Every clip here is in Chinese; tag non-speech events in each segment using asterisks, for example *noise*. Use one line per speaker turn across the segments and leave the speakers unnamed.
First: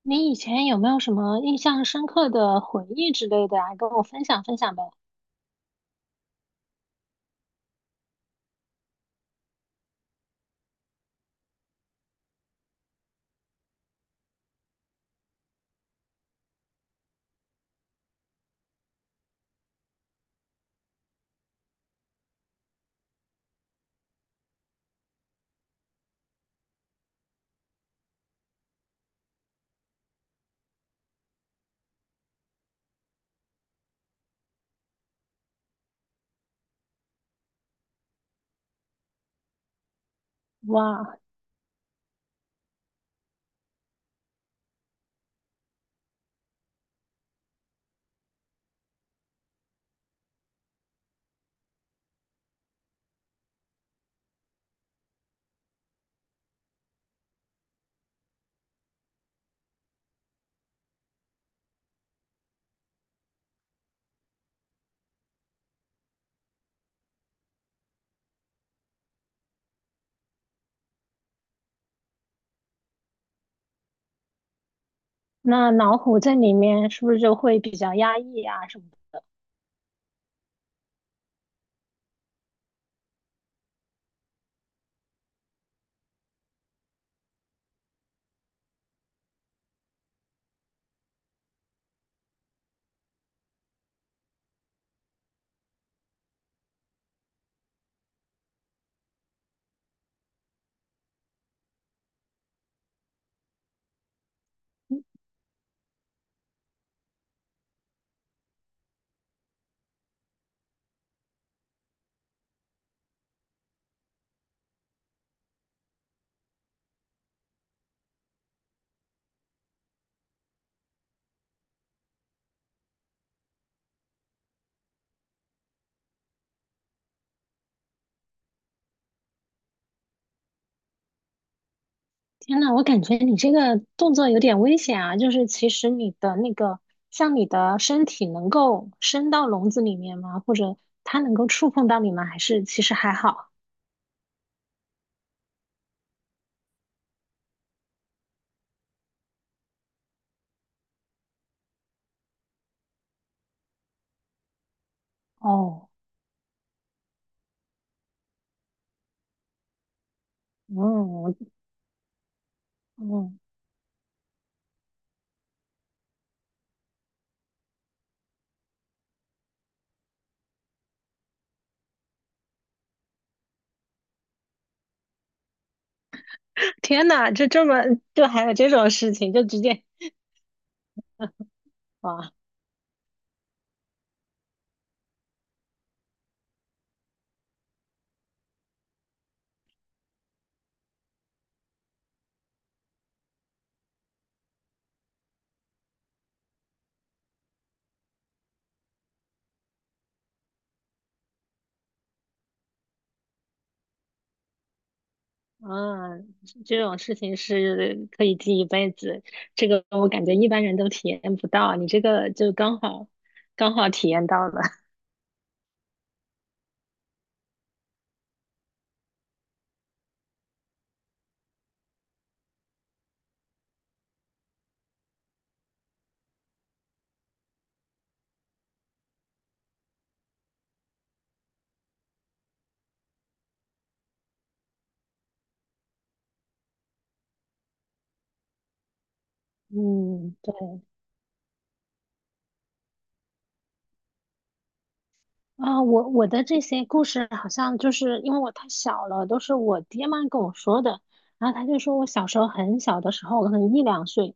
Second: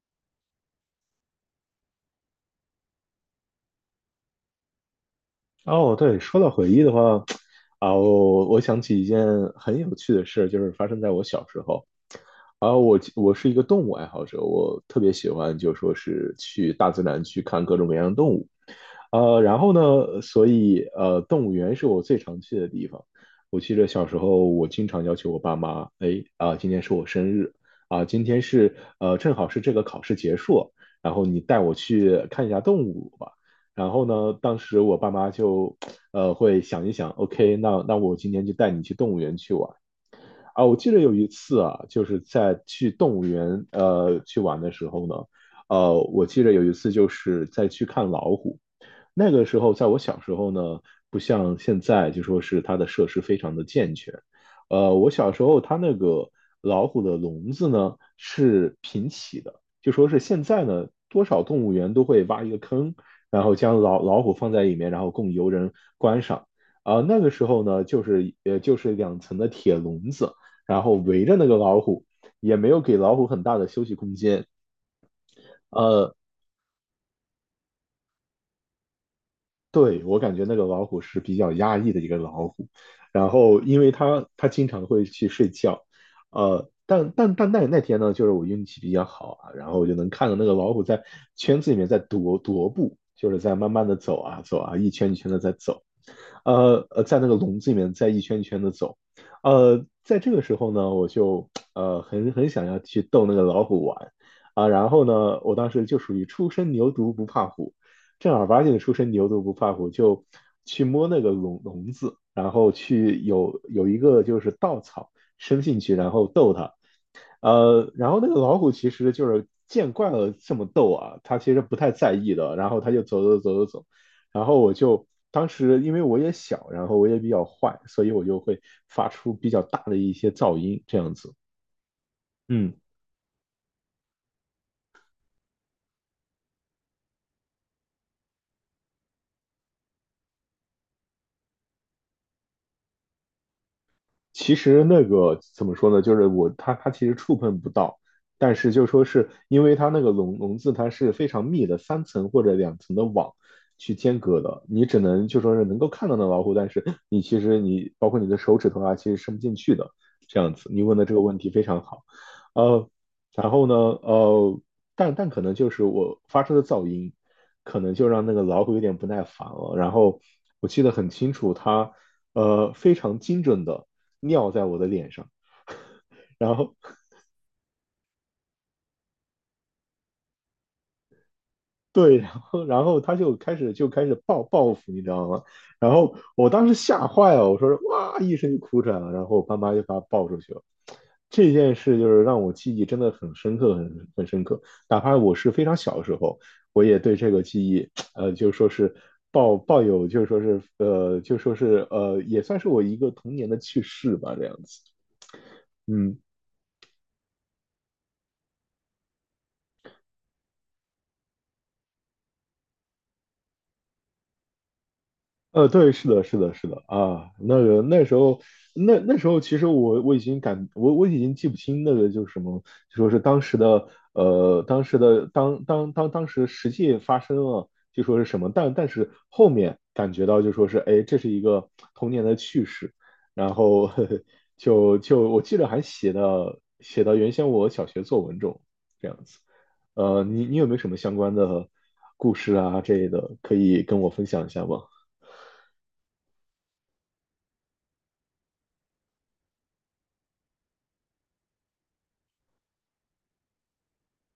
你以前有没有什么印象深刻的回忆之类的啊？跟我分享分享呗。
哦，对，说到回忆的话，我想起一件很有趣的事，就是发生在我小时候。我是一个动物爱好者，我特别喜欢就说是去大自然去看各种各样的动物。然后呢，所以动物园是我最常去的地方。我记得小时候，我经常要求我爸妈，哎，啊、今天是我生日，啊、今天是正好是这个考试结束，然后你带我去看一下动物吧。然后呢，当时我爸妈就会想一想，OK,那我今天就带你去动物园去玩。啊，我记得有
哇，
一次啊，就是在去动物园去玩的时候呢，我记得有一次就是在去看老虎。那个时候，在我小时候呢，不像现在，就说是它的设施非常的健全。我小时候它那个老虎的笼子呢是平起的，就说是现在呢，多少动物园都会挖一个坑，然后将老虎放在里面，然后供游人观赏。啊、那个时候呢，就是就是两层的铁笼子，然后围着那个老虎，也没有给老虎很大的休息空间。
那老
呃，
虎在里面是不是就会比较压抑啊什么的？
对，我感觉那个老虎是比较压抑的一个老虎，然后因为它经常会去睡觉，呃，但那天呢，就是我运气比较好啊，然后我就能看到那个老虎在圈子里面在踱步，就是在慢慢的走啊走啊，一圈一圈的在走，在那个笼子里面在一圈一圈的走，在这个时候呢，我就很想要去逗那个老虎玩啊，然后呢，我当时就属于初生牛犊不怕虎。正儿八经的出身牛犊不怕虎，就去摸那个笼子，然后去有一个就是稻草伸进去，然后逗它。然后那个老虎其实就是见惯了这么逗啊，它其实不太在意的。然后它就走，然后我就当时因为我也小，然后我也比较坏，所以我就会发出比较大的一些噪音这样子。
天
嗯，
呐，我感觉你这个动作有点危险啊！就是其实你的那个，像你的身体能够伸到笼子里面吗？或者它能够触碰到你吗？还是其实还好？
其实那个怎么说呢？就是我它其实触碰不到，但是就说是因为它那个笼子它是非常密的，三层或者两层的网去间隔的，你只能就说是能够
哦，
看到那老虎，但是你其实你包括你的手指头啊，其实伸不进去的这样子。你问的这个
嗯
问题非常好，呃，
嗯，
然后呢，呃，但可能就是我发出的噪音，可能就让那个老虎有点不耐烦了。然后我记得很清楚，它非常精准的。尿在我的脸上，然后
天
*laughs*
呐，就这么就还有这种事情，就直接
对，然
哇！
后他就开始报复，你知道吗？然后我当时吓坏了，我说哇一声就哭出来了，然后我爸妈就把他抱出去了。这件事就是让我记忆真的很深刻，很深刻。哪怕我是非常小的时候，我也对这个记忆，呃，就说是抱有，就说是呃，就说是也算是我一个童年的趣事吧，这样子。嗯，
嗯，这种事情是可以记一辈子，这个我感觉一般人都体验不到，你这个就刚好刚好体验到了。*laughs*
呃，对，是的，是的，是的啊，那个那时候，那时候其实我已经感我已经记不清那个就是什么，就说是当时的当时的当时实际发生了就说是什么，但是后面感觉到就说是哎，这是一个童年的趣事，然后 *laughs* 就我记得还写到原先我小学作文中这样子，呃，
嗯，
你
对。
你有没有什么相关的故事啊这类的可以跟我分享一下吗？
我的这些故事好像就是因为我太小了，都是我爹妈跟我说的。然后他就说我小时候很小的时候，可能一两岁，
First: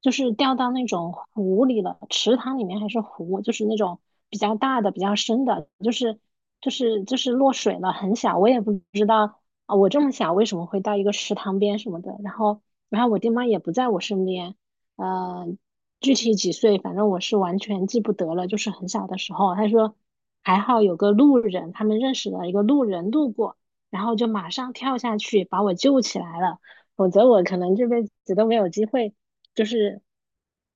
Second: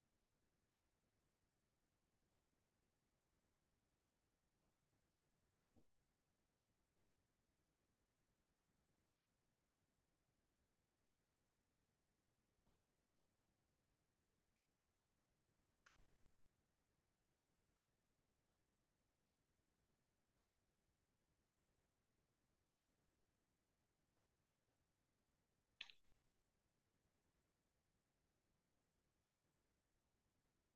就是掉到那种湖里了，池塘里面还是湖，就是那种比较大的、比较深的，就是落水了，很小，我也不知道啊，我这么小为什么会到一个池塘边什么的。然后我爹妈也不在我身边，呃具体几岁，反正我是完全记不得了，就是很小的时候。他说还好有个路人，他们认识了一个路人路过，然后就马上跳下去把我救起来了，否则我可能这辈子都没有机会，就是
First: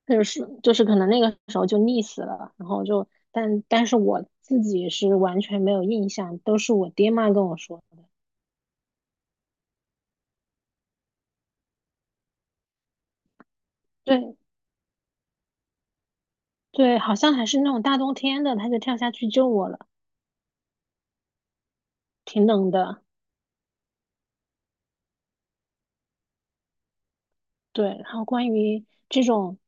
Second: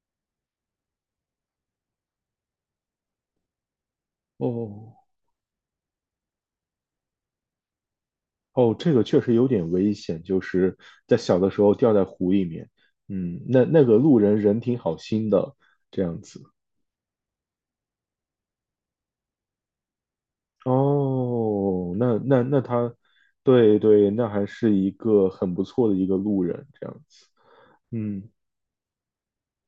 就是可能那个时候就溺死了。然后就但是我自己
哦
是完全没有印象，都是我爹妈跟我说的。
哦，这个确实有点危险，就是在小的时候掉在湖里面，嗯，那个路
对
人人挺好心的，这样子。
对，好像还是那种大冬天的，他就跳下去救我了，
哦，
挺
那
冷
他，
的。
对对，那还是一个很不错的一个路人，这样子。
对，然后
嗯，
关于这种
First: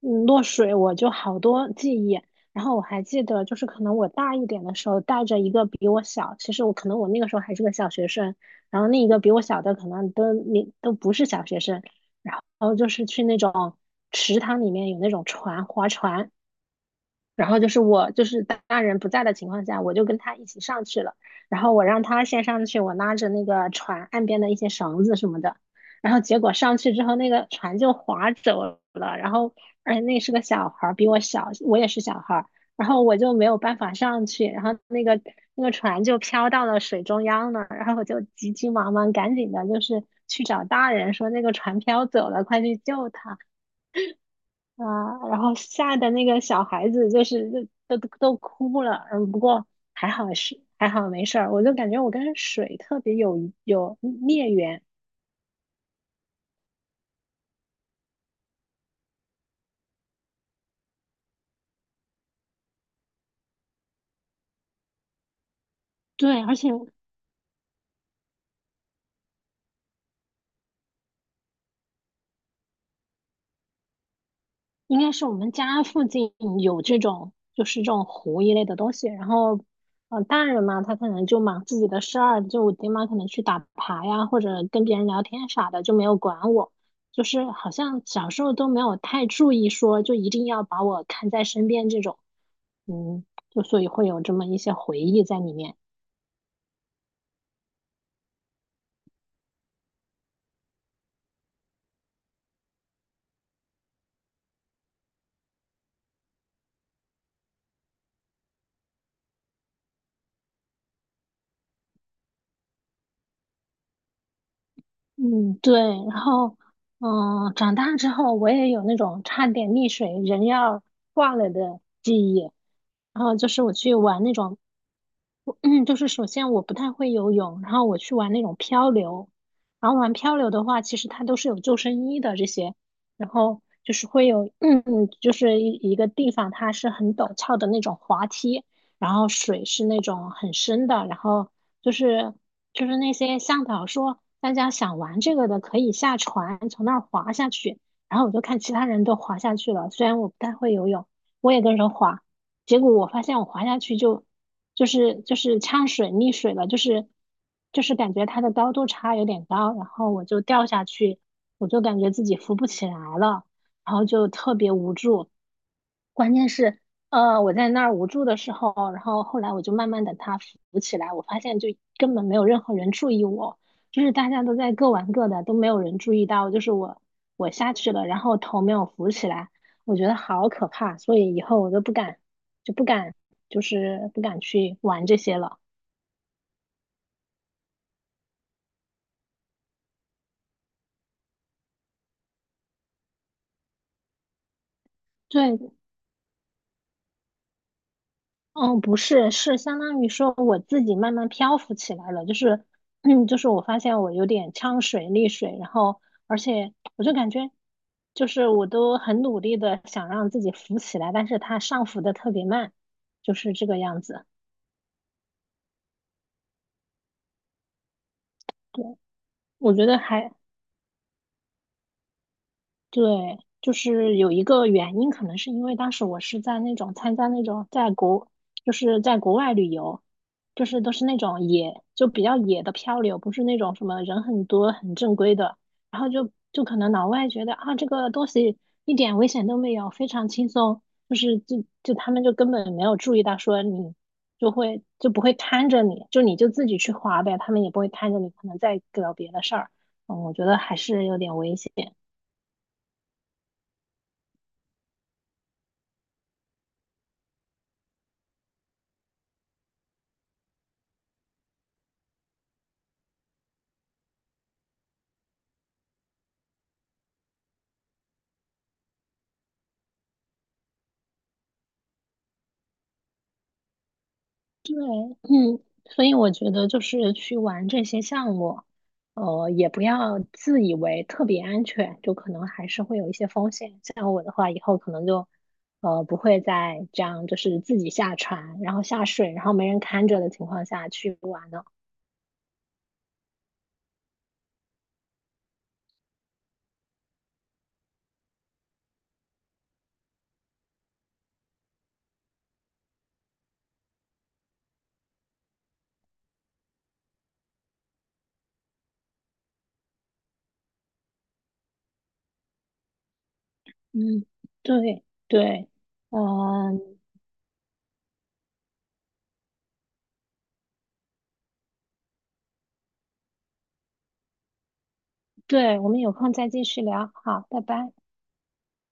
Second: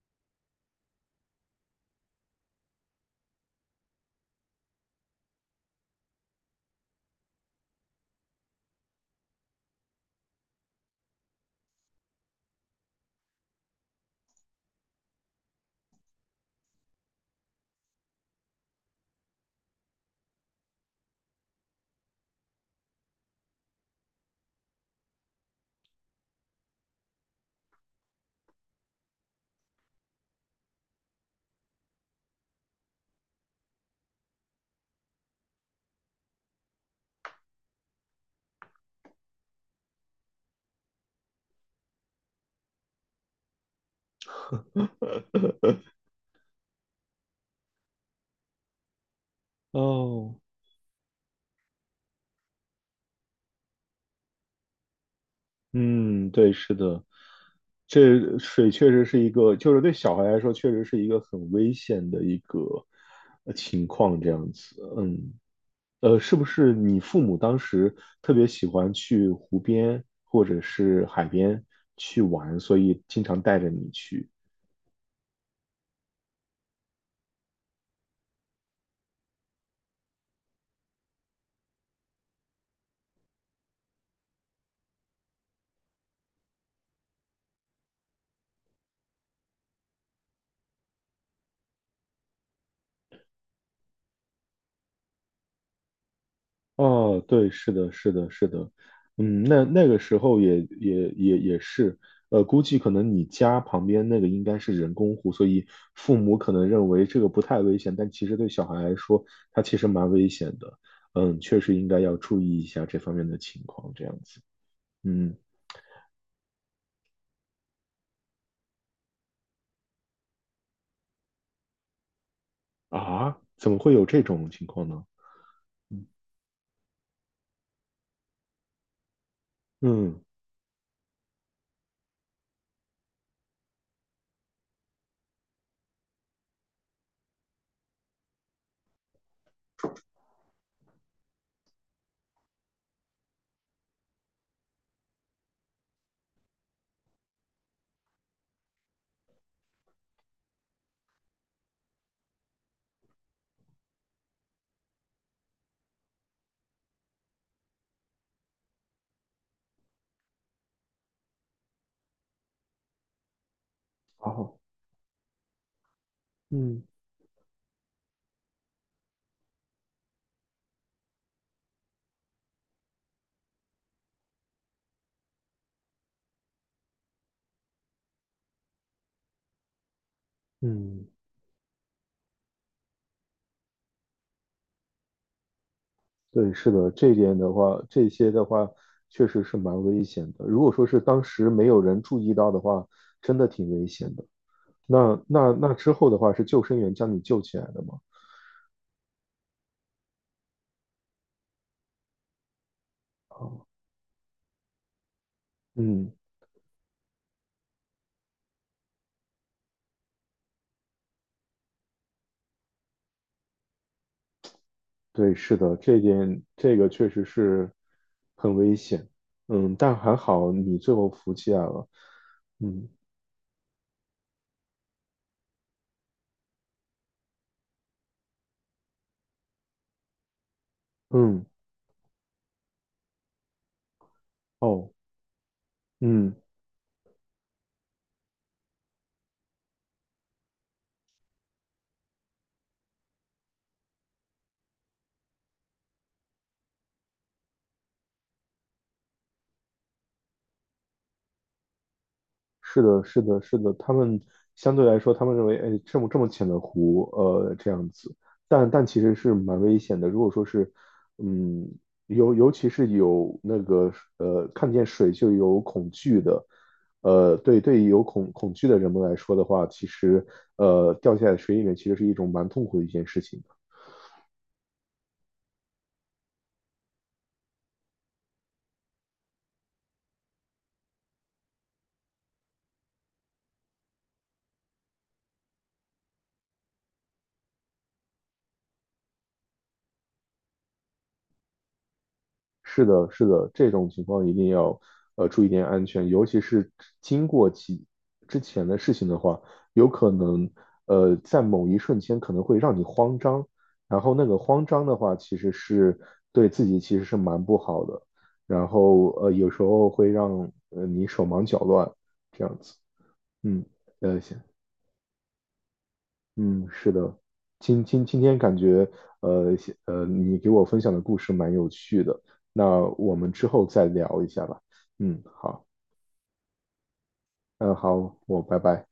嗯落水，我就好多记忆。然后我还记得，就是可能我大一点的时候，带着一个比我小，其实我可能那个时候还是个小学生，然后另一个比我小的可能都你都不是小学生，然后就是去那种池塘里面有那种船划船，然后就是我就是大人不在的情况下，我就跟他一起上去了。然后我让他先上去，我拉着那个船岸边的一些绳子什么的。然后结果上去之后，那个船就划走了。然后而且那是个小孩儿，比我小，我也是小孩儿。然后我就没有办法上去，然后那个船就飘到了水中央了。然后我就急急忙忙赶紧的，就是去找大人说那个船飘走了，快去救他。啊，然后
*laughs*
吓得那个小孩子就是都哭了，嗯，不过还好
哦，
是还好没事儿，我就感觉我跟水特别有孽缘，
嗯，对，是的，这水确实是一个，就是对小孩来说，确实是一个很危险的一个情况，这样子。嗯。呃，是
对，
不
而且
是你父母当时特别喜欢去湖边或者是海边去玩，所以经常带着你去？
应该是我们家附近有这种就是这种湖一类的东西，然后呃大人嘛，他可能就忙自己的事儿，就我爹妈可能去打牌呀，或者跟别人聊天啥的，就没有管我。就是好像小时候都没有太注意说，就一定要把我看在身边这种。嗯，就所以会有这么一些回忆在里面。
哦，对，是的，是的，是的，嗯，那个时候也是，呃，估计可能你家旁边那个应该是人工湖，所以父母可能认为这个不太危险，但其实对小孩来说，它其实蛮危险的。嗯，确实应该要注意一下这方面的情况，这样子。嗯，
嗯，对。然后，嗯，长大之后我也有那种差点溺水人要挂了的记忆。然
啊，
后就是
怎
我
么会
去
有这
玩那
种
种
情况呢？
我嗯，就是首先我不太会游泳，然后我去玩那种漂流，然后玩
嗯。
漂流的话，其实它都是有救生衣的这些，然后就是会有，*clears throat* 嗯，就是一个地方它是很陡峭的那种滑梯，然后水是那种很深的，然后就是那些向导说大家想玩这个的可以下船从那儿滑下去，然后我就看其他人都滑下去了，虽然我不太会游泳，我也跟着滑。结果我发现我滑下去就就是呛水溺水了，就是感觉它的高度差有点高，然后我就掉下去，我就感觉自己浮不起来了，然后就特
哦，
别无助，关键是，
嗯
我在那儿无助的时候，然后后来我就慢慢的他扶起来，我发现就根本没有任何人注意我，就是大家都在各玩各的，都没有人注意到，就是我下去了，然后头没有扶起来，我觉得好可怕，
嗯，
所以以后我都不敢，就不敢，就是不敢去玩这些了。
对，是的，这一点的话，这些的话确实是蛮危险的。如果说是当时没有人注意到的话，真的挺危险的。
对，
那之后的话，是救生员将你救起来的吗？
哦，不是，是相当于说我自己慢慢漂浮起来了，就是，*clears throat* 嗯，就是我
哦，
发现我有点呛水、溺水，然后
嗯，
而且我就感觉，就是我都很努力的想让自己浮起来，但是它上浮的特别慢，就是这个样子。
对，是的，这一点这个确实是很危
对，
险。嗯，
我觉
但
得
还
还
好你最后服起来了。嗯
对，就是有一个原因，可能是因为当时我是在那种参加那种在国，就是在国外旅游，就是都是那种
嗯，
野，就比较野的漂流，不是那种什么人很多
哦，
很正规的，然后就
嗯。
就可能老外觉得啊这个东西一点危险都没有，非常轻松，就是他们就根本没有注意到说你就会就不会看着你，就你就自己去滑呗，他们也不会看着你，可能在搞别的事儿，嗯，我觉得还是有点危险。
是的，是的，是的，他们相对来说，他们认为，哎，这么浅的湖，呃，这样子，但其实是蛮危险的。如果说是，嗯，尤其是有那个，呃，看见水就有恐惧的，呃，对对，有恐惧的人们来说的话，其实，呃，掉下水里面其实是一种蛮痛苦的一件事情。
对，嗯，所以我觉得就是去玩这些项目，呃，也不要自以为特别安全，就可能还是会有一些风险。像我的话，以后可能就，呃，不会再这样，就是自己下船，然后下水，然后没人看着的情况下去玩了。
是的，是的，这种情况一定要注意点安全，尤其是经过几之前的事情的话，有可能在某一瞬间可能会让你慌张，然后那个慌张的话，其实是对自己其实是蛮不好的，然后有时候会让你手忙脚乱这样子，嗯，呃
嗯，
行。
对对，
嗯，
嗯、
是的，今天感觉，呃你给我分享的故事蛮有趣的，那我们之后再聊一下吧。嗯，好，
对，我们有空再继续聊，好，拜
嗯，
拜。
好，我拜拜。